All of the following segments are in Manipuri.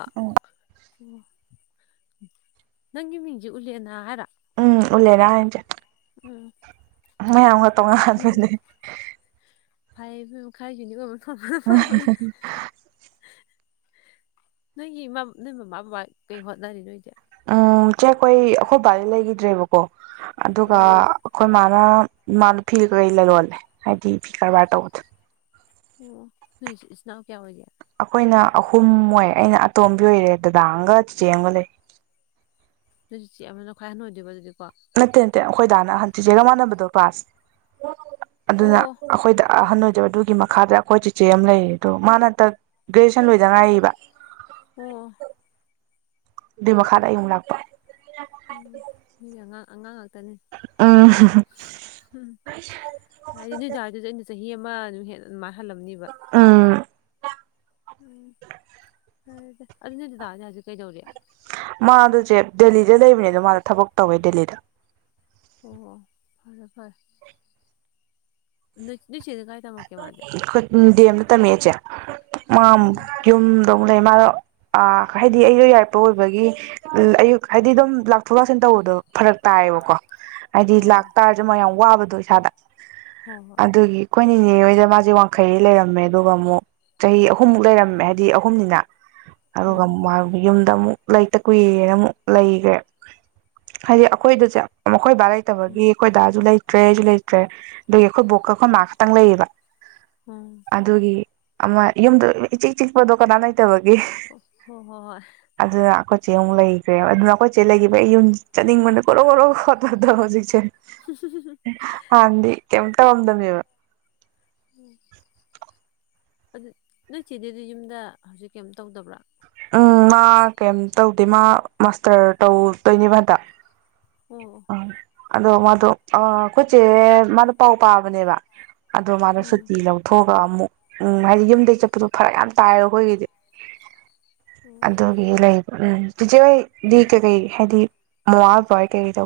ꯑ ꯎ ꯅꯪꯒꯤ ꯃꯤꯡꯁꯤ ꯎꯂꯦꯅ ꯍꯥꯏꯔ ꯎꯝ ꯎꯂꯦꯅ ꯍꯥꯏꯅꯦ ꯆꯦ ꯎꯝ [unintelligible] ꯇꯣꯉꯥꯟꯕꯅꯦ ꯅꯣꯏꯒꯤ [unintelligible] [unintelligible] ꯅꯣꯏꯒꯤ ꯏꯃꯥ ꯅꯣꯏ ꯃꯃꯥ ꯕꯕꯥ ꯀꯩ ꯍꯣꯠꯅꯔꯤ ꯅꯣꯏꯗꯤ ꯎꯝ ꯆꯦ ꯑꯩꯈꯣꯏ ꯑꯩꯈꯣꯏ ꯕꯥꯗꯤ ꯂꯩꯒꯤꯗ꯭ꯔꯦ ꯕꯀꯣ ꯑꯗꯨꯒ ꯑꯣ ꯑꯩꯈꯣꯏ ꯃꯥ ꯃꯅ ꯐꯤ ꯀꯧ ꯂꯂꯣꯟꯂꯦ ꯍꯥꯏꯗꯤ ꯐꯤ ꯀꯔꯕꯥꯔ ꯇꯧꯕꯗꯨ ꯑꯣ ꯅꯣꯏ ꯏꯆꯤꯟ ꯏꯅꯥꯎ ꯀꯌꯥ ꯑꯣꯏꯒꯦ ꯑꯈꯣꯏꯅ ꯑꯍꯨꯝ ꯑꯣꯏ ꯑꯩꯅ ꯑꯇꯣꯝꯕꯤ ꯑꯣꯏꯔꯦ ꯗꯗꯥ ꯑꯃꯒ ꯆꯤ ꯆꯦꯝꯒ ꯂꯩ꯫ ꯑꯗꯨꯗꯤ ꯆꯦ ꯑꯃꯅ ꯈ꯭ꯋꯥꯏ ꯑꯍꯟ ꯑꯣꯏꯗꯨꯏꯕ ꯗꯨꯗꯤ ꯅꯠꯇꯦ ꯅꯠꯇꯦ ꯑꯈꯣꯏ ꯗꯥꯅ ꯑꯍꯟ ꯆꯤꯆꯦꯒ ꯃꯥꯟꯅꯕꯗꯣ ꯀ꯭ꯂꯥꯁ ꯑꯗꯨꯅ ꯑꯣ ꯑꯩꯈꯣꯏꯗꯥ ꯑꯍꯟ ꯑꯣꯏ ꯑꯗꯨꯒꯤ ꯃꯈꯥꯗ ꯑꯩꯈꯣꯏ ꯆꯤꯆꯦ ꯑꯃ ꯂꯩꯔꯤ ꯑꯗꯣ ꯃꯥꯅ ꯍꯟꯇꯛ ꯒ꯭ꯔꯦꯖꯨꯋꯦꯁꯟ ꯂꯣꯏꯗ ꯉꯥꯏꯔꯤꯌꯦꯕ ꯑꯣ ꯑꯗꯨꯏ ꯃꯈꯥꯗ ꯑꯩ ꯑꯃꯨꯛ ꯂꯥꯛꯄ꯫ ꯎꯝ ꯅꯒꯤ ꯑꯉꯥꯡ ꯑꯉꯥꯡ ꯉꯥꯛꯇꯅꯤ ꯎꯝ ꯍꯨꯝ ꯍꯥꯏꯗꯤ ꯅꯣꯏꯗꯥꯗꯨꯗꯤ ꯑꯩꯅ ꯆ ꯆꯍꯤ ꯑꯃ [unintelligible] ꯑꯗꯨꯃꯥꯏ ꯍꯜꯂꯝꯅꯤꯕ ꯎꯝ ꯎꯝ ꯍꯗ ꯑꯗꯨꯗꯥꯅꯦ [unintelligible] ꯃꯥ ꯑꯗꯨ ꯆꯦ ꯗꯦꯜꯂꯤ ꯁꯤꯗ ꯂꯩꯕꯅꯤꯗꯣ ꯃꯥꯗꯣ ꯊꯕꯛ ꯇꯧꯋꯦ ꯗꯦꯜꯂꯤꯗ꯫ ꯑꯣ ꯑ [unintelligible] ꯈꯨꯠ ꯗꯦꯝ ꯗ ꯇꯝꯃꯛꯏ ꯆꯦ ꯃꯥ ꯎꯝ ꯌꯨꯝꯗ ꯑꯃꯨꯛ ꯂꯩ ꯃꯥꯗꯣ ꯑ ꯍꯥꯏꯗꯤ ꯑꯩ ꯌꯥꯏꯔꯤꯄꯣꯛ ꯑꯣꯏꯕꯒꯤ ꯑꯌꯨꯛ ꯍꯥꯏꯗꯤ ꯑꯗꯨꯝ ꯂꯥꯛꯊꯣꯛ ꯂꯥꯛꯁꯤꯟ ꯇꯧꯕꯗꯣ ꯐꯔꯛ ꯇꯥꯏꯕꯥꯀꯣ꯫ ꯍꯥꯏꯗꯤ ꯍꯣꯏ ꯂꯥꯛꯇꯥꯔꯁꯨ ꯃꯌꯥꯝ ꯋꯥꯕꯗꯣ ꯏꯁꯥꯗ꯫ ꯍꯣꯏ ꯍꯣꯏ ꯑꯗꯨꯒꯤ ꯑꯩꯈꯣꯏꯅꯤꯅꯦ ꯍꯣꯏꯗ ꯃꯥꯁꯦ ꯋꯥꯡꯈꯩꯗ ꯂꯩꯔꯝꯃꯦ ꯑꯗꯨꯒ ꯑꯃꯨꯛ ꯆꯍꯤ ꯑꯍꯨꯝꯃꯨꯛ ꯂꯩꯔꯝꯃꯦ ꯍꯥꯏꯗꯤ ꯑꯍꯨꯝꯅꯤꯅ꯫ ꯑꯗꯨꯒ ꯎꯝ ꯃ ꯌꯨꯝꯗ ꯑꯃꯨꯛ ꯂꯩꯇ ꯀꯨꯏꯔꯦꯅ ꯑꯃꯨꯛ ꯂꯩꯒ꯭ꯔꯦ ꯍꯥꯏꯗꯤ ꯑꯩꯈꯣꯏꯗꯣ ꯆꯦ ꯑꯃ ꯑꯩꯈꯣꯏ ꯕꯥ ꯎꯝ ꯂꯩꯇꯕꯒꯤ ꯑꯩꯈꯣꯏ ꯗꯥꯁꯨ ꯂꯩ ꯇ꯭ꯔꯦꯁꯨ ꯑꯩꯁꯨ ꯂꯩꯇ꯭ꯔꯦ ꯑꯗꯨꯏ ꯈꯣꯏ ꯕꯣꯛꯀꯥ ꯈꯣꯏ ꯃꯒꯥ ꯈꯤꯇꯪ ꯂꯩꯌꯦꯕ꯫ ꯎꯝ ꯑꯗꯨꯒꯤ ꯑꯃ ꯌꯨꯝꯗꯨ ꯏꯆꯤꯛ ꯆꯤꯛꯄꯗꯨ ꯀꯥꯅꯝ ꯂꯩ ꯇꯕꯒꯤ ꯍꯣ ꯍꯣꯏ ꯍꯣꯏ ꯑꯗꯨꯅ ꯑꯈꯣꯏ ꯆꯦ ꯑꯃꯨꯛ ꯂꯩꯈ꯭ꯔꯦꯕ ꯑꯗꯨꯅ ꯑꯩꯈꯣꯏ ꯆꯦ ꯂꯩꯈꯤꯕ ꯑꯩ ꯌꯨꯝ ꯆꯠꯅꯤꯡꯃꯟꯕ ꯈꯣꯔꯣ ꯈꯣꯔꯣ ꯈꯣꯠꯄꯗꯣ ꯍꯧꯖꯤꯛꯁꯦ꯫ ꯍꯥꯟꯗꯤ ꯀꯩꯝ ꯇꯧꯔꯝꯗꯕꯅꯦꯕ꯫ ꯑꯗꯨ ꯅꯣꯏ ꯆꯦꯗꯨꯗꯤ ꯌꯨꯝꯗ ꯍꯧꯖꯤꯛ ꯀꯩꯝ ꯇꯧꯗꯕ꯭ꯔꯥ꯫ ꯎꯝ ꯃꯥ ꯀꯩꯝ ꯇꯧꯗꯦ ꯃꯥ ꯃꯥꯁꯇꯔ ꯇꯧꯗꯣꯏꯅꯦꯕ ꯍꯟꯗꯛ꯫ ꯑꯣ ꯑꯣ ꯑꯪ ꯑꯗꯣ ꯃꯥꯗꯣ ꯑ ꯑꯩꯈꯣꯏ ꯆꯦ ꯃꯥꯗꯣ ꯄꯥꯎ ꯄꯥꯕꯅꯦꯕ ꯑꯗꯣ ꯃꯥꯗꯣ ꯎꯝ ꯁꯨꯇꯤ ꯂꯧꯊꯣꯛ ꯑꯃꯨꯛ ꯎꯝ ꯍꯥꯏꯗꯤ ꯌꯨꯝꯗꯒꯤ ꯆꯠꯄꯗꯣ ꯐꯔꯛ ꯌꯥꯝ ꯇꯥꯏꯕ ꯑꯩꯈꯣꯏꯒꯤꯗꯤ ꯎꯝ ꯑꯗꯨꯒꯤ ꯂꯩ ꯍꯣꯔꯦꯟ ꯆꯤꯆꯦꯗꯤ ꯎꯝ ꯀꯩꯀꯩ ꯍꯥꯏꯗꯤ ꯃꯋꯥ ꯄꯔꯥꯀꯩꯗꯣ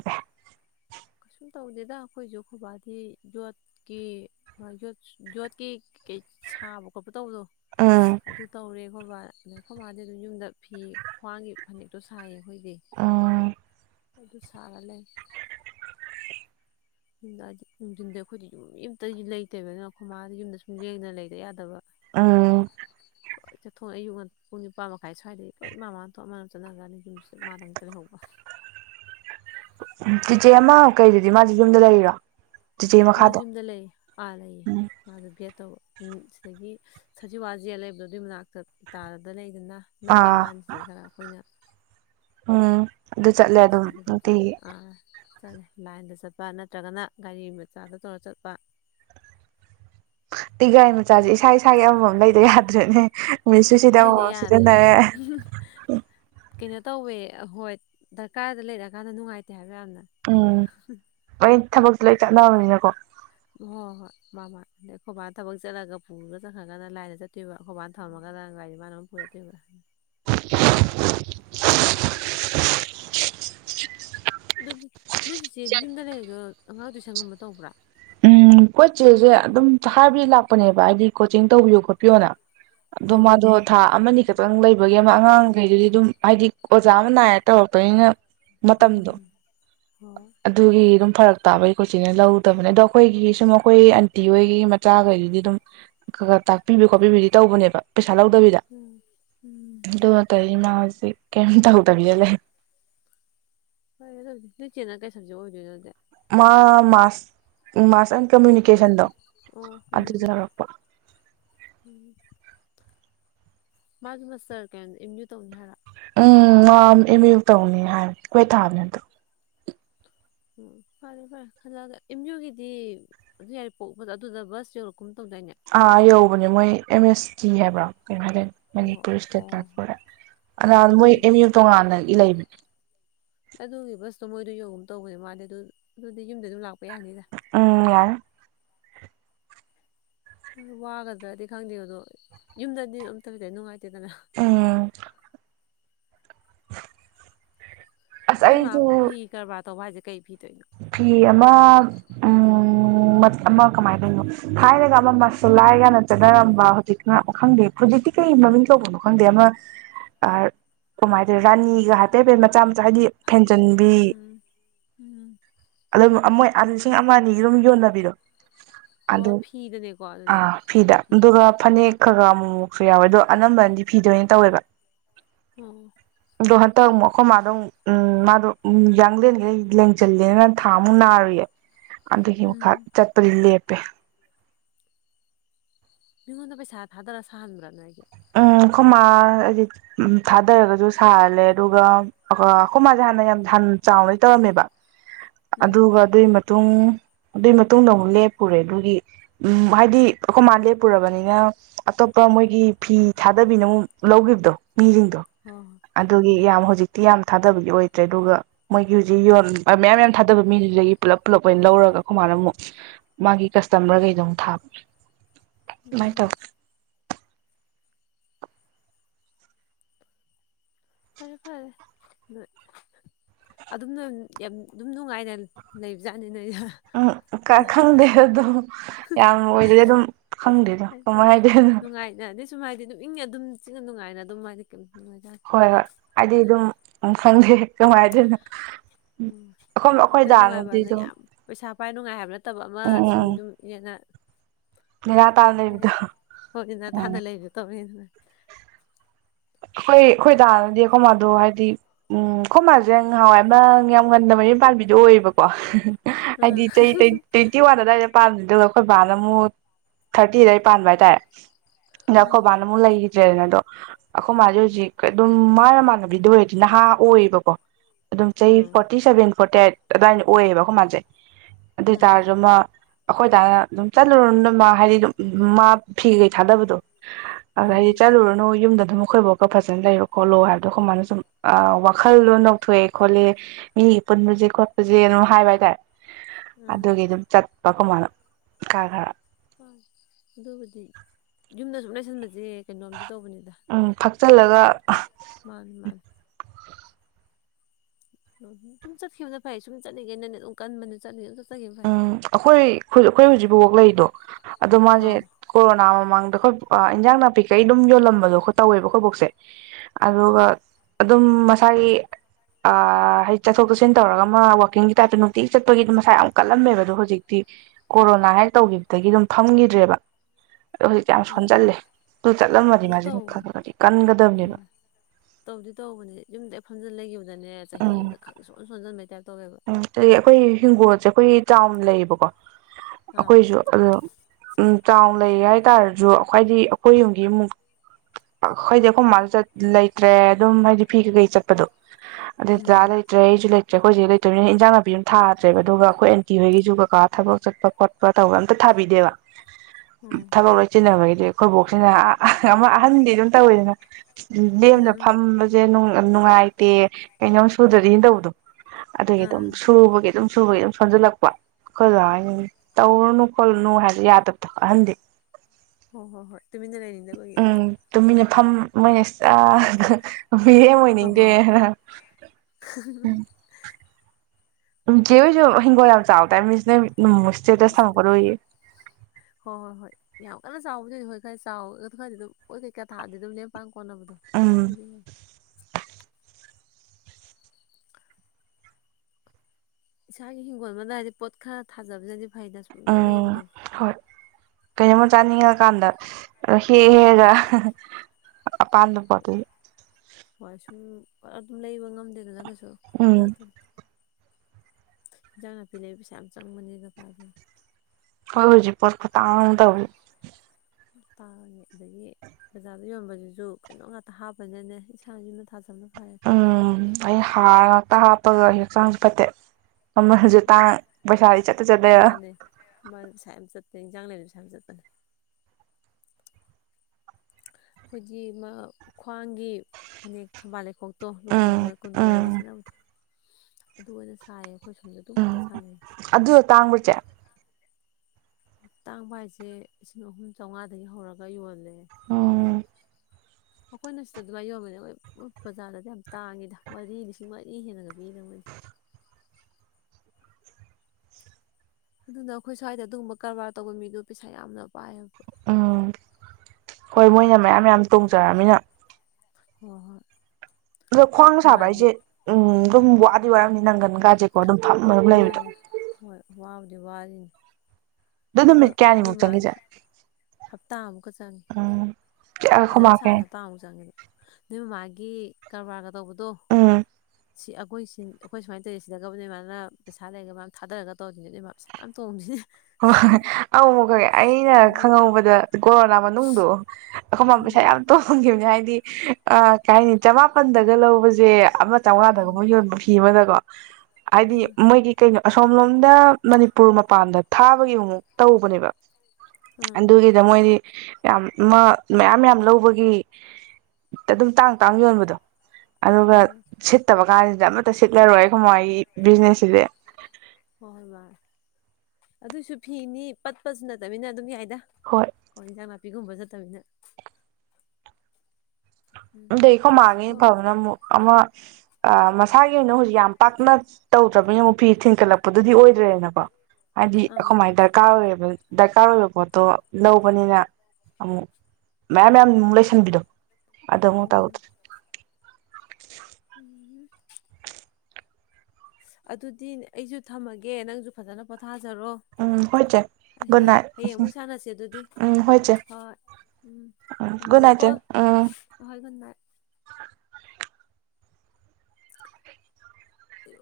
ꯀꯩꯁꯨꯝ ꯇꯧꯗꯦꯗ ꯑꯩꯈꯣꯏꯁꯨ ꯈꯨꯕꯥꯗꯤ ꯌꯣꯠꯀꯤ ꯌꯣꯠꯀꯤ ꯀꯩ ꯁꯥꯕ ꯈꯣꯠꯄ ꯇꯧꯕꯗꯣ ꯎꯝ ꯑꯗꯨ ꯇꯧꯔꯦꯈꯣꯕ ꯑꯗꯣ ꯑꯩꯈꯣꯏ ꯃꯥꯗꯤ ꯑꯗꯨꯝ ꯌꯨꯝꯗ ꯐꯤ ꯈ꯭ꯋꯥꯡꯒꯤ ꯐꯅꯦꯛꯇꯣ ꯁꯥꯏꯌꯦ ꯑꯩꯈꯣꯏꯗꯤ ꯎꯝ ꯑꯗꯨ ꯁꯥꯔꯂꯩ [unintelligible] ꯅꯨꯡꯊꯤꯟꯗ ꯑꯩꯈꯣꯏꯗꯤ ꯌꯨꯝ ꯑꯝꯇꯗꯤ ꯂꯩꯇꯕꯅꯤꯅ ꯑꯩꯈꯣꯏ ꯃꯥꯗ ꯌꯨꯝꯗ ꯁꯨꯝ ꯂꯦꯡꯗꯅ ꯂꯩꯗ ꯌꯥꯗꯕ ꯑꯥ ꯂꯣꯏ ꯆꯠꯊꯣꯛꯑꯦ ꯑꯌꯨꯛ ꯄꯨꯡ ꯅꯤꯄꯥꯟ ꯃꯈꯥꯏ ꯁ꯭ꯋꯥꯏꯗꯒꯤ ꯂꯣꯏ ꯃꯃꯥꯟ ꯊꯣꯛ ꯃ ꯆꯠꯅꯈ꯭ꯔꯅꯤ ꯌꯨꯝꯁꯤꯗ ꯃꯥꯂꯪꯇ ꯂꯩꯍꯧꯕ ꯆꯤꯆꯦ ꯑꯃ ꯀꯩꯗꯨꯗꯤ ꯃꯥꯁꯦ ꯌꯨꯝꯗ ꯂꯩꯔꯤꯔꯣ ꯆꯤꯆꯦ ꯃꯥꯁꯨ ꯃꯈꯥꯗꯣ ꯌꯨꯝꯗ ꯂꯩꯌꯦ ꯑꯥ ꯂꯩꯌꯦ ꯎꯝ ꯃꯥꯗꯣ ꯚꯦꯠ ꯇꯧꯕ ꯎ ꯁꯤꯗꯒꯤ ꯁꯖꯤꯋꯥꯖꯦꯜ ꯂꯩꯕꯗꯣ ꯑꯗꯨꯏ ꯃꯅꯥꯛꯇ ꯇꯥꯔꯗꯅ ꯂꯩ ꯑꯗꯨꯅ ꯅꯛꯑꯦ ꯑꯥ ꯃꯥꯥꯟ ꯁꯤꯗꯩ ꯈꯔ ꯑꯩꯈꯣꯏꯅ ꯎꯝ ꯑꯗꯨ ꯆꯠꯂꯦ ꯃꯁꯤꯗꯒꯤ ꯑꯗꯨꯝ ꯆꯠ ꯅꯨꯡꯇꯤꯒꯤ ꯑꯥ ꯆꯠꯂꯦ ꯂꯥꯏꯟꯗ ꯆꯠꯄ ꯅꯠꯇ꯭ꯔꯒꯅ ꯒꯥꯔꯤ ꯃꯆꯥꯗ ꯇꯧꯔ ꯆꯠꯄ ꯇꯤꯒꯥꯏ ꯃꯆꯥꯁꯦ ꯏꯁꯥ ꯏꯁꯥꯒꯤ ꯑꯃꯃꯝ ꯂꯩꯗ ꯌꯥꯗ꯭ꯔꯦꯅꯦ ꯃꯤꯁꯨꯁꯤꯗ ꯂꯩꯗ ꯌꯥꯗ꯭ꯔꯦ ꯁꯤꯗꯟꯅꯔꯦ ꯀꯩꯅꯣ ꯇꯧꯋꯦ ꯍꯣꯏ ꯗꯔꯀꯥꯔꯗ ꯂꯩꯔꯛꯑꯀꯥꯟꯗ ꯅꯨꯡꯉꯥꯏꯇꯦ ꯍꯥꯏꯕ ꯌꯥꯝꯅ ꯊꯕꯛꯛꯁꯤ ꯂꯣꯏ ꯆꯠꯅꯕꯅꯤꯅꯀꯣ ꯍꯣꯏ ꯍꯣꯏ ꯃꯥ ꯃꯥ ꯑꯗꯩ ꯈꯣ ꯕꯥꯟ ꯊꯕꯛ ꯆꯠꯂꯒ ꯄꯨꯔꯒ ꯆꯠꯈ꯭ꯔꯒꯗ ꯂꯥꯏꯅ ꯆꯠꯇꯣꯏꯕ ꯈꯣꯏꯕꯥꯟ ꯊꯝꯃꯒꯗ ꯒꯥꯔꯤ ꯃꯥꯅ ꯑꯗꯨꯝ ꯄꯨ ꯆꯠꯇꯣꯏꯕ [unintelligible] ꯑꯗꯨꯗꯤ ꯅꯣꯏ ꯆꯤꯠꯆꯦꯗꯤ ꯌꯨꯝꯗ ꯂꯩꯔꯒꯣ ꯑꯉꯥꯡ ꯇꯨꯏꯁꯪꯒꯨꯝꯕ ꯇꯧꯕ꯭ꯔꯥ ꯎꯝ ꯀꯣꯏꯆꯦꯁꯦ ꯑꯗꯨꯝ ꯍꯥꯏꯕꯤ ꯂꯥꯛꯄꯅꯦꯕ ꯍꯥꯏꯗꯤ ꯀꯣꯆꯤꯡ ꯇꯧꯕꯤꯌꯣ ꯈꯣꯠꯄꯤꯌꯣꯅ ꯑꯥ ꯃꯗꯣ ꯊꯥ ꯑꯃꯅꯤ ꯀ ꯇꯪ ꯂꯩꯕꯒꯤ ꯑꯃ ꯑꯉꯥꯡꯈꯩꯗꯨꯗꯤ ꯑꯗꯨꯝ ꯍꯥꯏꯗꯤ ꯑꯣꯖꯥ ꯑꯃ ꯅꯥꯏꯔ ꯇꯧꯔꯛꯇꯤꯏꯅꯤꯅ ꯃꯇꯝꯗꯣ ꯃꯥꯅꯦ ꯍꯣꯏ ꯑꯗꯨꯒꯤ ꯑꯗꯨꯝ ꯐꯔꯛ ꯇꯥꯕꯒꯤ ꯈꯣꯏꯆꯦꯅ ꯂꯧꯗꯕꯅꯦ ꯑꯗꯣ ꯑꯩꯈꯣꯏꯒꯤ ꯁꯨꯝ ꯑꯩꯈꯣꯏ ꯑꯟꯇꯤ ꯍꯣꯏꯒꯤ ꯃꯆꯥꯈꯩꯗꯨꯗꯤ ꯑꯗꯨꯝ ꯈ ꯈ ꯇꯥꯛꯄꯤꯕ ꯈꯣꯠꯄꯤꯕꯗꯤ ꯇꯧꯕꯅꯦꯕ ꯄꯩꯁꯥ ꯂꯧꯗꯕꯤꯗ ꯎꯝ ꯎꯝ ꯑꯗꯨꯅ ꯇꯩ ꯃꯥꯁꯦ ꯀꯩꯝ ꯇꯧꯗꯕꯤ ꯂꯩ ꯍꯣꯏꯗꯤ ꯆꯦꯅ ꯀꯩ ꯁꯕꯖꯦꯛ ꯑꯣꯏꯗꯣꯏꯅꯣ ꯑꯗꯨꯗꯤ ꯃꯥ ꯃꯥꯁ ꯃꯥꯁ ꯃꯥꯁꯀꯨꯝ ꯀꯃꯨꯅꯤꯀꯦꯁꯟꯗꯣ ꯑꯣ ꯑꯗꯨꯗ ꯂꯧꯔꯛꯄ ꯎꯝ ꯃꯥꯗꯨ ꯃꯁꯇꯔ ꯀꯩꯅꯣ ꯑꯦꯝ꯭ꯌꯨ ꯇꯧꯅꯤ ꯍꯥꯏꯔꯣ ꯎꯝ ꯃꯥ ꯑꯦꯝ ꯌꯨ ꯇꯧꯅꯤ ꯍꯥꯏꯕ ꯀꯨꯋꯦꯠ ꯊꯥꯕꯅꯦ ꯍꯟꯗꯛ ꯎꯝ ꯐꯔꯦ ꯐꯔꯦ ꯈꯜꯂꯑꯒ ꯏꯦꯝ ꯌꯨꯒꯤꯗꯤ ꯑꯗꯨ ꯌꯥꯏꯔꯤꯄꯣꯛꯄꯗ ꯑꯗꯨꯗ ꯕꯁ ꯌꯧꯔꯛꯄ ꯑꯥ ꯌꯧꯕꯅꯦ ꯃꯣꯏ ꯑꯦꯝ ꯑꯦꯁ ꯇꯤ ꯍꯥꯏꯕ꯭ꯔꯥ ꯍꯥꯏꯗꯥꯏ ꯍꯣ ꯍꯣ ꯃꯅꯤꯄꯨꯔ ꯍꯣ ꯏꯁꯇꯦꯠ ꯇ꯭ꯔꯥꯟꯁꯄꯣꯔ ꯑ ꯃꯣꯏ ꯑꯗꯨꯒꯤꯗꯨ ꯑꯦꯝ ꯌꯨ ꯇꯣꯉꯥꯟꯅ ꯂꯩꯕꯅꯦ ꯑꯗꯨꯒꯤ ꯕꯁꯇꯣ ꯃꯣꯏꯗꯣ ꯌꯧꯒꯨꯝ ꯇꯧꯕꯅꯦ ꯃꯥꯗꯤ ꯑꯗꯨ ꯗꯨꯗꯤ ꯌꯨꯝꯗꯩ ꯗꯨꯝ ꯂꯥꯛ ꯄ ꯌꯥꯅꯤꯗ ꯎꯝ ꯌꯥꯔꯦ ꯍꯣꯏ ꯋꯥꯒꯗ꯭ꯔꯗꯤ ꯈꯪꯗꯦ ꯑꯗꯣ ꯌꯨꯝꯗꯤ ꯑꯝꯇ [unintelligible] ꯅꯨꯡꯉꯥꯏꯇꯦꯗꯅ ꯎꯝ ꯑꯁ ꯅꫭꯏꯃꯥ ꯑꯩꯁꯨ ꯐꯤ ꯀꯔꯕꯥ ꯇꯧꯕ ꯍꯥꯏꯖꯦ ꯀꯩ ꯐꯤ ꯇꯧ ꯐꯤ ꯑꯃ ꯎꯝ ꯃꯠ ꯑꯃ ꯀꯃꯥꯏꯅ ꯍꯥꯏꯗꫭꯏꯅꯣ ꯊꯥꯏꯅꯒ ꯑꯃ ꯃꯁꯂꯥꯏ ꯀꯥꯏꯅ ꯆꯠꯅꯔꯝꯕ ꯈꯪꯗꯦ ꯍꯧꯖꯤꯛꯅ ꯈꯪꯗꯦ ꯍꯧꯖꯤꯛꯇꯤ ꯀꯩ ꯃꯃꯤꯡ ꯀꯧꯕꯅꯣ ꯈꯪꯗꯦ ꯑꯃ ꯀꯃꯥꯏꯅ ꯍꯥꯏꯗꫭꯏꯅꫭ ꯔꯥꯅꯤꯒ ꯍꯥꯏꯐꯦꯠ ꯍꯥꯏꯐꯦꯠ‌ ꯃꯆꯥ ꯃ ꯆꯥ ꯍꯥꯏꯗꯤ ꯐꯅꯦꯛ ꯎꯝ ꯐꯦꯟꯖꯟꯕꯤ ꯎꯝ ꯑꯗꯨꯝ ꯑ ꯃꫭꯏ ꯑ ꯂꯤꯁꯤꯡ ꯐꯅꯦꯛ ꯑꯃ ꯑꯅꯤ ꯗꯨꯝ ꯌꯣꯟꯅꯕ ꯕꯤꯔꯣ ꯑꯗꯨ ꯑꯣ ꯐꯤꯗꯅꯦꯀꯣ ꯑꯗꯨꯗꯤ ꯑꯥ ꯐꯤꯗ ꯐꯤ ꯑꯗꯨꯒ ꯐꯅꯦꯛ ꯈꯔ ꯈꯔ ꯑꯃꯨꯛ ꯃꯣꯛꯁꯨ ꯌꯥꯎꯋꯦ ꯑꯗꯣ ꯑꯅꯝꯕꯅꯗꯤ ꯐꯤꯗ ꯑꯣꯏꯅ ꯇꯧꯋꯦꯕ ꯑꫭ ꯑꯗꯣ ꯍꯟꯇꯛ ꯃꯨꯛ ꯑꯈꯣꯏ ꯃꯥꯗꯣ ꯎꯝ ꯃꯥꯗꯣ ꯎꯝ ꯌꯥꯡꯂꯦꯟꯒꯩ ꯂꯦꯡꯖꯜꯂꯦꯅ ꯊꯥꯃꯨꯛ ꯅꯥꯔꯨꯏꯌꯦ ꯑꯗꯨꯒꯤ ꯃꯨꯛ ꯈꯛ ꯎꯝ ꯆꯠꯄꯗꯤ ꯂꯦ ꯄꯦ ꯃꯤꯉꯣꯟꯗ ꯄꯩꯁꯥ ꯊꯥꯗꯔ ꯁꯥꯍꯟꯕ꯭ꯔꯥ ꯅꯣꯏꯒꯤ ꯎꯝ ꯈꫭꯃꯥ ꯑꯗꯤ ꯎꯝ ꯊꯥꯗꯔꯒꯁꯨ ꯁꯥꯍꯜꯂꯦ ꯑꯗꯨꯒ ꯑꯈ ꯈꯨꯣꯃꯥꯁꯦ ꯍꯥꯟꯅ ꯌꯥꯝ ꯊꯝ ꯍꯥꯟꯅ ꯆꯥꯎꯅꯗꯤ ꯇꯧꯔꯝꯃꯦꯕ ꯎꯝ ꯑꯗꯨꯗꯒꯗꯨꯏ ꯃ ꯃꯇꯨꯡ ꯑꯗꯨꯏ ꯃꯇꯨꯡꯗ ꯑꯃꯨꯛ ꯂꯦꯞꯄꯨꯔꯦ ꯑꯗꯨꯒꯤ ꯎꯝ ꯍꯥꯏꯗꯤ ꯑꯩꯈꯣꯏ ꯃꯥꯅ ꯂꯦꯞꯄꯨꯔꯕꯅꯤꯅ ꯑꯇꯣꯞꯄ ꯃꯣꯏꯒꯤ ꯐꯤ ꯊꯥꯗꯕꯤꯅ ꯑꯃꯨꯛ ꯂꯧꯒꯤꯕꯗꯣ ꯃꯤꯁꯤꯡꯗꯣ ꯍꯣꯏ ꯍꯣꯏ ꯑꯗꯨꯒꯤ ꯎꯝ ꯌꯥꯝ ꯍꯧꯖꯤꯛꯇꯤ ꯌꯥꯝ ꯊꯥꯗꯕꯒꯤ ꯑꯣꯏꯗ꯭ꯔꯦ ꯑꯗꯨꯒ ꯃꯣꯏꯒꯤ ꯍꯨꯖꯤꯛ ꯌꯣꯟ ꯑ ꯃꯌꯥꯝ ꯃꯌꯥꯝ ꯊꯥꯗꯕ ꯃꯤꯗꯨꯗꯒꯤ ꯄꯨꯂꯞ ꯄꯨꯂꯞ ꯑꯣꯏꯅ ꯂꯧꯔꯒ ꯈꫭꯃꯥꯏꯅ ꯑꯃꯨꯛ ꯃꯥꯒꯤ ꯀꯁꯇꯃꯔꯈꯩꯗ ꯃꯨꯛ ꯊꯥꯕ ꯃꯥꯏ ꯇꯧ ꯎꯝ ꯐꯔꯦ ꯐꯔꯦ [unintelligible] ꯑꯗꯨꯝꯅ ꯌꯥꯝ ꯗꯨꯝ ꯅꯨꯡꯉꯥꯏꯅ ꯂꯩꯕ ꯖꯥꯠꯅꯦ ꯎꯝ ꯀ ꯈꯪꯗꯦ ꯑꯗꯨꯝ ꯌꯥꯝ ꯑꯣꯏꯗꯦ ꯑꯗꯨꯝ ꯈꯪꯗꯦꯗꯣ ꯍꯥꯏꯗꯤ ꯀꯃꯥꯏ ꯍꯥꯏꯗꯣꯏꯅꯣ ꯅꯨꯡꯉꯥꯏꯅ ꯑꯗꯤ ꯁꯨꯝ ꯍꯥꯏꯗꯤ ꯏꯪꯅ ꯑꯗꯨꯝ ꯆꯤꯛꯅ ꯅꯨꯡꯉꯥꯏꯅ ꯑꯗꯨꯝ ꯍꯥꯏꯗꯤ ꯀ ꯍꯣꯏ ꯍꯣꯏ ꯍꯥꯏꯗꯤ ꯑꯗꯨꯝ ꯎꯝ ꯈꯪꯗꯦ ꯀꯃꯥꯏ ꯍꯥꯏꯗꯣꯏꯅꯣ ꯅꯪꯖꯦ ꯅꯨꯡꯉꯥꯏꯗꫭꯏꯅꯤ ꯎꯝ ꯍꯦꯛꯇ ꯑꯩꯈꯣꯏ ꯑꯩꯈꯣꯏ ꯗꯥꯅꯗꯤ ꯅꯨꯡꯉꯥꯏꯕꯅ ꯑꯗꯨꯝ ꯌꯥꯝ ꯄꯩꯁꯥ ꯄꯥꯏ ꯅꯨꯡꯉꯥꯏ ꯍꯥꯏꯕ ꯅꯠꯇꯕ ꯑꯃ ꯎꯝ ꯎꯝ ꯁꯨꯝ ꯎꯝ ꯑꯗꯨꯝ ꯌꯦꯅ ꯅꯦꯅꯥ ꯇꯥꯅ ꯍꯥꯏ ꯂꯩꯕꯗꯣ ꯍꯥꯏꯗꯤꯅ ꯊꯥꯗ ꯎꯝ ꯂꯩꯕ ꯅꯠꯇꯕꯅꯤꯅ ꯈꯣꯏ ꯈꯣꯏ ꯗꯥꯅꯗꯤ ꯈꯣꯏꯃꯥꯗꯣ ꯍꯥꯏꯗꯤ ꯎꯝ ꯈꯣꯏꯃꯥꯁꯦ ꯉꯍꯥꯋꯥꯏ ꯑꯃ‌ ꯌꯥꯝ ꯉꯟꯅ ꯃꯌꯨꯝ ꯄꯥꯟꯕꯤꯗꯣ ꯑꯣꯏꯌꯦꯕ [unintelligible] ꯍꯥꯏꯗꯤ ꯎꯝ ꯆꯍꯤ ꯇꫭꯏꯟ ꯇ꯭ꯋꯦꯟꯇꯤ ꯋꯥꯟꯗ ꯑꯗꯥꯏꯗ ꯄꯥꯟ [unintelligible] ꯑꯗꯨꯒ ꯑꯩꯈꯣꯏ ꯕꯥꯅ ꯃꯨꯛ ꯊꯥꯔꯇꯤ ꯑꯗꯥꯏ ꯄꯥꯟꯕ ꯍꯥꯏꯇꯥꯔꯦ ꯎꯝ ꯅꯈꯣꯕꯅ ꯑꯃꯨꯛ ꫪꯩꯏ ꯖꯦꫪꯤꯅꯗꯣ ꯑꯈꯣ ꯃꯥꯖꯤ ꯍꯧꯖꯤꯛ ꯀ ꯎꯝ ꯃꯥꯅꯃꯥꯟꯅꯕꯤꯗ ꯑꯣꯏꯔꯗꯤ ꯅꯍꯥ ꯑꯣꯏꯌꯦꯕꯀꯣ ꯑꯗꯨꯝ ꯆꯥꯍꯤ ꯎꯝ ꯐꯣꯔꯇꯤ ꯁꯦꯚꯦꯟ ꯐꯣꯔꯇꯤ ꯑꯥꯏꯠ ꯑꯗꯨꯏꯥꯏꯅ ꯑꯣꯏꯌꯦꯕꯀꯣ ꯃꯥꯁꯦ ꯑꯗꯨ ꯎꯝ ꯑꯣꯏꯇꯥꯔꯁꯨꯃ ꯑꯩꯈꯣꯏ ꯗꯅ ꯑꯗꯨꯝ ꯆꯠꯂꯨꯔꯣꯅꯣꯏ ꯃꯥ ꯍꯥꯏꯗꯤꯝ ꯃꯥ ꯐꯤ ꯀꯩ ꯊꯥꯗꯕꯗꯣ ꯑꯗꯥ ꯑꯩ ꯎꯝ ꯆꯠꯂꯨꯔꯅꯨ ꯌꯨꯝꯗ ꯑꯗꯨꯝ ꯑꯈꯣꯏꯕꯣꯛꯀ ꯐꯖꯟ ꯂꯩꯔꯣ ꯈꯣꯠꯂꯣ ꯍꯥꯏꯕꯗꯣ ꯑꯈꯣꯏꯃꯥꯅ ꯁꯨꯝ ꯑ ꯋꯥꯈꯜꯗꯣ ꯅꯧꯊꯣꯛꯑꯦ ꯈꯣꯠꯂꯦ ꯃꯤꯒꯤ ꯄꯨꯟꯕꯁꯦ ꯈꯣꯠꯄꯁꯦ ꯑꯗꯨꯝ ꯍꯥꯏꯕ ꯍꯥꯏꯇꯥꯔꯦ ꯎꯝ ꯑꯗꯨꯒꯤ ꯑꯗꯨꯝ ꯆꯠ ꯑꯈꯨꯃꯥꯅ ꯀꯥꫪ ꯈꯔ [unintelligible] ꯑꯗꯨꯕꯨꯗꯤ ꯌꯨꯝꯗ ꯁꯨꯝ ꯂꯩꯁꯟꯕꯁꯦ ꯖꯦ ꯀꯩꯅꯣꯝꯗꯤ ꯇꯧꯕꯅꯤꯗ ꯆꯜꯂꯒ ꯃꯥꯟꯅꯤ ꯃꯥꯥꯟ ꯑꯗꯨꯝ ꯁꯨꯝ ꯆꯠꯈꯤꯕꯅ ꯐꯩ ꯁꯨꯝ ꯆꯠꯂꯤꯒꯩꯅꯅꯦ ꯑꯗꯨꯝ ꯀꯟꯕꯅꯦ ꯆꯠꯂꯤ ꯆꯠꯆꯈꯤꯕ ꯐꯩ ꯎꯝ ꯑꯩꯈꯣꯏ ꯑꯩꯈꯣꯏ ꯍꯧꯖꯤꯛꯕꯣꯕꯣꯛ ꯂꯩꯔꯤꯗꯣ ꯑꯗꯣ ꯑꯥ ꯃꯥꯖꯦ ꯀꯣꯔꯣꯅꯥ ꯃꯃꯥꯡꯗ ꯑꯗ ꯑꯩꯈꯣꯏ ꯏꯟꯖꯥꯡ ꯅꯥꯄꯤ ꯀꯩ ꯑꯗꯨꯝ ꯌꯣꯜꯂꯝꯕꯗꯣ ꯑꯩ ꯇꯧꯋꯦꯕ ꯑꯩꯈꯣꯏ ꯕꯨꯛꯁꯦ ꯑꯥ ꯑꯗꯨꯒ ꯑꯗꯨꯝ ꯃꯁꯥꯒꯤ ꯑ ꯍꯥꯏꯗꯤ ꯆꯠꯊꯣꯛ ꯆꯠꯁꯤꯟ ꯇꯧꯔꯒ ꯑꯃ ꯋꯥꯛꯀꯤꯡꯒꯤ ꯇꯥꯏꯞꯇ ꯅꯨꯡꯇꯤꯒꯤ ꯆꯠꯄꯒꯤꯝ ꯗꯨꯝ ꯃꯁꯥ ꯌꯥꯝ ꯀꯜꯂꯝꯃꯦꯕ ꯑꯗꯣ ꯍꯧꯖꯤꯛꯇꯤ ꯀꯣꯔꯣꯅꯥ ꯍꯦꯛ ꯇꯧꯒꯤꯕꯗꯒꯤ ꯑꯗꯨꯝ ꯐꯝꯒꯤꯗ꯭ꯔꯦꯕ ꯑꯗꯣ ꯍꯧꯖꯤꯛꯇꯤ ꯌꯥꯝ ꯑꯥ ꯁꯣꯟꯖꯜꯂꯦ ꯑꯗꯨ ꯆꯠꯂꯝꯃꯗꯤ ꯑꯗꯨ ꯃꯥꯖꯦ ꯇꯧꯕꯅꯦ ꯈꯒꯗꯤ ꯀꯟꯒꯗꯕꯅꯦꯕ ꯃꯥꯅꯤ ꯗꯅꯦ ꯆꯍꯤ ꯑ ꯑꯃꯗ ꯈꯪ ꯁꯣꯟ ꯁꯣꯟꯖꯟꯕꯩ ꯇꯥꯏꯞꯇꯥꯥꯏ ꯎꯝ ꯑꯗꯒꯤ ꯑꯩꯈꯣꯏ ꯍꯤꯡꯒꯣꯜꯁꯦ ꯑꯩꯈꯣꯏ ꯆꯥꯎꯅ ꯂꯩꯌꯦꯕꯀꯣ ꯑꯥ ꯑꯩꯈꯣꯏꯁꯨ ꯑꯗꯨ ꯎꯝ ꯆꯥꯎ ꯂꯩꯔꯦ ꯍꯥꯏꯇꯥꯔꯁꯨ ꯍꯥꯏꯗꯤ ꯑꯩꯈꯣꯏ ꯌꯨꯝꯒꯤ ꯑꯃꯨꯛ ꯑꯈꯣꯏꯗꯤ ꯑꯩꯈꯣꯏ ꯃꯥꯁꯨ ꯆꯠ ꯂꯩꯇ꯭ꯔꯦ ꯑꯗꯨꯝ ꯍꯥꯏꯗꯤ ꯐꯤ ꯀꯩꯀꯩ ꯆꯠꯄꯗꯣ ꯑꯗ ꯗꯥ ꯎꯝ ꯂꯩꯇꯔ꯭ꯦ ꯑꯩꯖꯨ ꯂꯩ ꯆ ꯈꯣꯏ ꯖꯦꯂꯦ ꯇꯨꯔꯤꯅ ꯏꯟꯖꯥꯡ ꯅꯥꯄꯤ ꯑꯃ ꯊꯥꯗ꯭ꯔꯦꯕ ꯑꯗꯨꯒ ꯑꯩꯈꯣꯏ ꯑꯦꯟꯇꯤ ꯍꯣꯏꯒꯤꯁꯨꯨ ꯀꯀꯥ ꯊꯕꯛ ꯆꯠꯄ ꯈꯣꯠꯄ ꯇꯧꯕ ꯑꯝꯇ ꯊꯥꯕꯤꯗꯦꯕ ꯎꯝ ꯎꯝ ꯊꯕꯛ ꯂꯣꯏ ꯆꯤꯟꯅꯕꯒꯤ ꯑ ꯑꯩꯈꯣꯏꯕꯣꯛꯁꯤꯅ ꯑꯃ ꯑꯍꯟꯗꯤ ꯑꯗꯨꯝ ꯇꯧꯋꯤꯗꯅ ꯎ ꯂꯦꯝꯗ ꯎꯝ ꯐꯝꯕꯁꯦꯅꯨꯡ ꯅꯨꯡꯉꯥꯏꯇꯦ ꯀꯩꯅꯣꯝ ꯁꯨꯗꯔꯤꯅ ꯇꯧꯕꯗꯣ ꯑꯗꯨꯒꯤ ꯑꯥ ꯑꯗꯨꯝ ꯑꯥ ꯁꯨꯕꯒꯤ ꯑꯗꯨꯝ ꯁꯨꯕꯒꯤ ꯑꯗꯨ ꯁꯣꯟꯖꯜꯂꯛꯄ ꯑꯩꯈꯣꯏꯂꯥ ꯍꯥꯏ ꯇꯧꯔꯨꯅꯨ ꯈꯣꯠꯂꯨꯅꯨ ꯍꯥꯏꯕ ꯌꯥꯗꯕꯗꯣ ꯑꯍꯟꯗꯤ ꯍꯣꯏ ꯍꯣ ꯍꯣꯏ ꯇꯃꯤ ꯅ ꯂꯩꯅꯤꯗꯕꯒꯤ ꯃ ꯐꯐꯝ ꯃꯅꯤꯁ ꯍꯣꯏ ꯍꯣꯏ ꯃꯣꯏꯅꯤꯡꯗꯦ ꯍꯣꯏ ꯅꯨꯡꯆꯦ ꯍꯣꯏꯁꯨ ꯍꯤꯡꯒꯣꯜ ꯌꯥꯝ ꯆꯥꯎ ꯇ ꯃꯤꯁꯤꯅꯦ ꯅꯃꯁꯦꯗ ꯁꯒꯔ ꯑꯣꯏꯌꯦꯦ ꯍꯣꯏ ꯍꯣꯏ ꯍꯣꯏ ꯌꯥꯝ ꯀꯟꯅ ꯆꯥꯎꯕꯗꯤ ꯍꯣꯏ ꯈꯔ ꯆꯥꯎꯒ ꯈꯔꯗꯤ ꯑꯗꯨꯝꯣꯏꯩ ꯀꯥ ꯊꯥꯗꯤ ꯑꯗꯨꯝꯦꯝ ꯄ ꯄꯗ ꯑꯗꯨ ꯎꯝ ꯏꯁꯥ ꯀ ꯍꯤꯡꯒꯜ ꯃ ꯍꯥꯏꯗꯤ ꯄꯣꯠ ꯈꯥ ꯊꯥꯖꯕꯗꯤ ꯐꯩꯗ ꯁꯨꯝ ꯂꯣꯏ ꯂꯩꯕꯗꯣ ꯀꯩꯅꯕ ꯆꯥꯅꯤꯡꯉ ꯀꯥꯟꯗ ꯍ ꯍꯦꯒ ꯋꯥꯁꯨꯨꯝ ꯑꯗꯨꯝ ꯂꯩꯕ ꯉꯝꯗꯦ ꯖꯥ ꯀꯩꯁꯨ ꯎꯝ ꯈꯨꯗꯛꯇꯗꯤ ꯏꯟꯖꯥꯡ ꯅꯥꯄꯤ ꯂꯩ ꯄꯩꯁꯥ ꯌꯥꯝ ꯆꯪꯕꯅꯤ ꯗꯀꯥꯒꯤ ꯍ ꯍꯧꯖꯤ ꯄꯄꯠꯇ ꯑꯗꯕꯨ ꯇꯥꯔꯦ ꯑꯗꯒꯤ ꯕꯖꯥꯔꯗ ꯌꯣꯟꯕꯗꯨꯁꯨ ꯀꯩꯅꯣ ꯉꯥꯛꯇ ꯍꯥꯞꯄꯅꯅꯦ ꯏꯁꯥꯒꯤ ꯃꯊꯥꯖꯝ ꯍꯥꯄꯒ ꯍꯛꯆꯥꯡꯁꯨ ꯐꯠꯇꯦ ꯃꯃꯜꯁꯨ ꯇꯥꯡ ꯄꯩꯁꯥꯗꯤ ꯆꯠꯇ ꯆꯠ ꯂꯩꯔ ꯃꯥꯅꯦ ꯃꯥꯅꯦ ꯄꯩꯁꯥ ꯌꯥꯝ ꯆꯠꯂ‌ꯦ ꯏꯟꯁꯥꯡ ꯌꯥꯝ ꯆꯠꯄꯅꯤ ꯑꯩꯈꯣꯏꯒꯤ ꯑꯃ ꯈ꯭ꯋꯥꯡꯒꯤ ꯐꯅꯦꯛ ꯊꯝꯕꯥꯜ ꯂꯩꯈꯣꯛ ꯇꯣ ꯂꯨꯍꯣꯡꯕ ꯎꯝ ꯀꯨꯟꯗ‌ꯣ ꯎꯝ ꯂ‌‌ꯦꯡꯕꯗ ꯁ‌ꯦꯠꯅꯕꯗꯣ ꯑꯗꯨꯒ ꯑꯣꯏꯅ ꯁꯥꯏꯌ‌ꯦ ꯑꯩꯈꯣꯏ ꯁꯨꯝꯗ ꯑꯗꯨ ꯉꯥꯛꯇ ꯎꯝ ꯁꯥꯟꯅꯩ ꯑꯗꯨꯗꯣ ꯇꯥꯡꯕ꯭ꯔ ꯆꯦ ꯇꯥꯡꯕ ꯍꯥꯏꯁꯦ ꯂꯤꯁꯤꯡ ꯑꯍꯨꯝ ꯆꯧꯉꯥꯗꯒꯤ ꯍꯧꯔꯒ ꯌꯣꯜꯂꯦ ꯑꯣ ꯑꯩꯈꯣꯏꯅ ꯁꯤꯗ ꯑꯗꯨꯃꯥꯏ ꯌꯣꯟꯕꯅꯤ ꯃ‌ꯣꯏ ꯕꯖꯥꯔꯗꯗꯤ ꯌꯥꯝ ꯇꯥꯡꯉꯤꯗ ꯃꯔꯤ ꯂꯤꯁꯤꯡ ꯃꯔꯤ ꯍꯦꯟꯅꯒ ꯄꯤꯗ ꯃꯣꯏꯗꯤ ꯑꯗꯨꯅ ꯑꯩꯈꯣꯏ ꯁ꯭ꯋꯥꯏꯗ ꯑꯗꯨꯒꯨꯝꯕ ꯀꯔꯕꯥꯔ ꯇꯧꯕ ꯃꯤꯗꯣ ꯄꯩꯁꯥ ꯌꯥꯝꯅ ꯄꯥꯏꯌꯦꯕ ꯎꯝ ꯍꯣꯏ ꯃꯣꯏꯅ ꯃꯌꯥꯝ ꯃꯌꯥꯝ ꯇꯣꯡꯖꯔꯝꯅꯤꯅ ꯍꯣꯏ ꯍꯣꯏ ꯑꯗꯨ ꯈ꯭ꯋꯥꯥꯡ ꯅꯣꯏ ꯁꯥꯕ ꯃꯥꯒꯤ ꯍꯥꯏꯁꯦ ꯎꯝ ꯑꯗꯨꯝ ꯋꯥꯗꯤ ꯋꯥꯔꯥꯝꯅꯤ ꯅꯪꯒꯟꯒꯥꯁꯦ ꯃꯥꯅꯦ ꯍꯣꯏ ꯋꯥꯕꯨꯗꯤ ꯋꯥꯔꯤꯅꯦ ꯑꯗꯨ ꯑꯗꯣ ꯅꯨꯃꯤꯠ ꯅꯣꯏ ꯀꯌꯥꯅꯤꯃꯨꯛ ꯃꯥꯒꯤ ꯆꯪꯒꯤꯖꯦ ꯍꯞꯇꯥ ꯑꯃꯨꯛꯀ ꯆꯪꯉꯦ ꯎꯝ ꯐꯖꯅ ꯈꯣꯃꯥꯈꯩ ꯁꯥꯔꯥ ꯍꯥꯞꯇꯥ ꯃꯨꯛ ꯆꯪꯉꯦ ꯅꯣꯏ ꯃꯃꯥꯒꯤ ꯒꯤ ꯀꯔꯕꯥꯔꯒ ꯇꯧꯕ ꯗꯣ ꯎꯝ ꯁꯤ ꯑꯩꯈꯣꯏ ꯁꯤ ꯑꯩꯈꯣꯏ ꯁꯨꯃꯥꯏꯅ ꯇꯧꯔꯤ ꯁꯤꯗꯒꯕꯅꯦ ꯅꯣꯏꯃꯥꯅ ꯄꯩꯁꯥ ꯂꯩꯒ ꯃꯌꯥꯝ ꯊꯥꯗꯔꯒ ꯇꯧꯔꯗꯤꯅꯦ ꯅꯣꯏꯃꯥ ꯄꯩꯁꯥ ꯃꯌꯥꯝ ꯇꯣꯡꯗꯣꯏꯅꯦ ꯍꯣꯏ ꯍꯣꯏ ꯑꯃꯨꯛ ꯑꯩꯅ ꯍꯥꯏꯗꯤ ꯈꯪꯍꯧꯕꯗ ꯀꯣꯔꯣꯅꯥ ꯃꯅꯨꯡꯗꯣ ꯑꯩꯈꯣꯏ ꯃꯥ ꯄꯩꯁꯥ ꯎꯝ ꯌꯥꯝꯅ ꯇꯣꯡꯉꯦ ꯍꯥꯏꯗꯤ ꯀꯩ ꯍꯥꯏꯅꯤ ꯆꯃꯥꯄꯟꯗꯒ ꯂꯧꯕꯁꯦ ꯑꯃ ꯆꯧꯉꯥꯗꯒ ꯃ‌ꯦꯏ ꯎꯝ ꯌꯣꯟꯕ ꯐꯤ ꯑꯃꯗꯒꯣ ꯍꯥꯏꯗꯤ ꯎꯝ ꯃꯣꯏꯒꯤ ꯀꯩꯅꯣ ꯑꯁꯣꯝꯂꯣꯝꯗ ꯃꯅꯤꯄꯨꯔ ꯃꯄꯥꯟꯗ ꯊꯥꯕꯒꯤ ꯑꯃꯨꯨꯛ ꯇꯧꯕꯅꯦꯕ ꯎꯝ ꯎꯝ ꯑꯗꯨꯒꯤꯗ ꯃꯣꯏꯗꯤ ꯌꯥꯝ ꯑꯃ ꯃꯌꯥꯝ ꯃꯌꯥꯝ ꯂꯧꯕꯒꯤ ꯑꯗꯨꯝ ꯇꯥꯡ ꯇꯥꯡ ꯌꯣꯟꯕꯗꯣ ꯑꯗꯨꯒ ꯎꯝ ꯁꯤꯠꯇꯕ ꯀꯥꯟꯁꯤꯗ ꯑꯃꯠꯇ ꯁꯤꯠꯂꯔꯣꯏ ꯑꯩꯈꯣꯏ ꯃꯥ ꯍ‌ꯣꯏꯒꯤ ꯕꯤꯖꯤꯅꯦꯁꯁꯤꯗꯤ ꯍꯣꯏ ꯍ‌ꯣꯏ ꯚꯥꯏ ꯑꯗꯨꯏꯁꯨ ꯐꯤꯅꯤ ꯄꯠꯄꯁꯨ ꯅꯠꯇꯝꯅꯤꯅ ꯑꯗꯨꯝ ꯌꯥꯏꯗ ꯗ ꯍꯣꯏ ꯀꯣ ꯑꯦꯟꯖꯥꯡ ꯅꯥꯄꯤ ꯄꯤꯒꯨꯝꯕ ꯅꯠꯇꯝꯅꯤꯅ ꯑꯗꯣ ꯑꯩꯈꯣꯢ ꯃꯥꯒꯤ ꯍꯣꯏ ꯐꯕꯅꯃꯨꯛ ꯑꯃ ꯑ ꯃꯁꯥꯒꯤ ꯑꯣꯏꯅ ꯍꯧꯖꯤꯛ ꯌꯥꯝ ꯄꯥꯛꯅ ꯇꯧꯗ꯭ꯔꯕꯅꯤꯅ ꯃꯨꯛ ꯐꯤ ꯊꯤꯟꯀꯠꯂꯛꯄꯗꯨꯗꯤ ꯑꯣꯏꯗ꯭ꯔꯦꯅꯀꯣ ꯍꯥꯏꯗꯤ ꯑꯥ ꯑꯩꯈꯣꯏ ꯃꯥꯒꯤ ꯗꯔꯀꯥꯔ ꯑꯣꯏ ꯗꯔꯀꯥꯔ ꯑꯣꯏꯕ ꯄꯣꯠꯇꯣ ꯂꯧꯕꯅꯤꯅ ꯑꯃꯨꯛ ꯃꯌꯥꯝ ꯃꯌꯥꯝ ꯑꯃꯨꯛ ꯂꯩꯁꯟꯕꯤꯗꯣ ꯑꯗ ꯃꯨꯛ ꯍꯣꯏ ꯇꯧꯗꯔ꯭ꯦ ꯎꯝ ꯑꯗꯨꯗꯤ ꯑꯩꯁꯨ ꯊꯝꯃꯒꯦ ꯅꯪꯁꯨ ꯐꯖꯅ ꯄꯣꯊꯥꯖꯔꯣ ꯎꯝ ꯍꯣꯏ ꯆꯦ ꯐꯖꯔꯣ ꯒꯨꯗ ꯍꯌꯦꯡ ꯅꯥꯏꯠ ꯍꯌꯦꯡꯃꯨꯛ ꯁꯥꯟꯅꯁꯦ ꯑꯗꯨꯗꯤ ꯎꯝ ꯆꯦ ꯍꯣꯏ ꯎꯝ ꯎꯝ ꯒꯨꯗ ꯅꯥꯏꯠ ꯆꯦ ꯊꯝꯃꯒꯦꯀꯣ ꯎꯝ ꯍꯣꯏ ꯒꯨꯠ ꯅꯥꯏꯠ ꯑꯌꯣ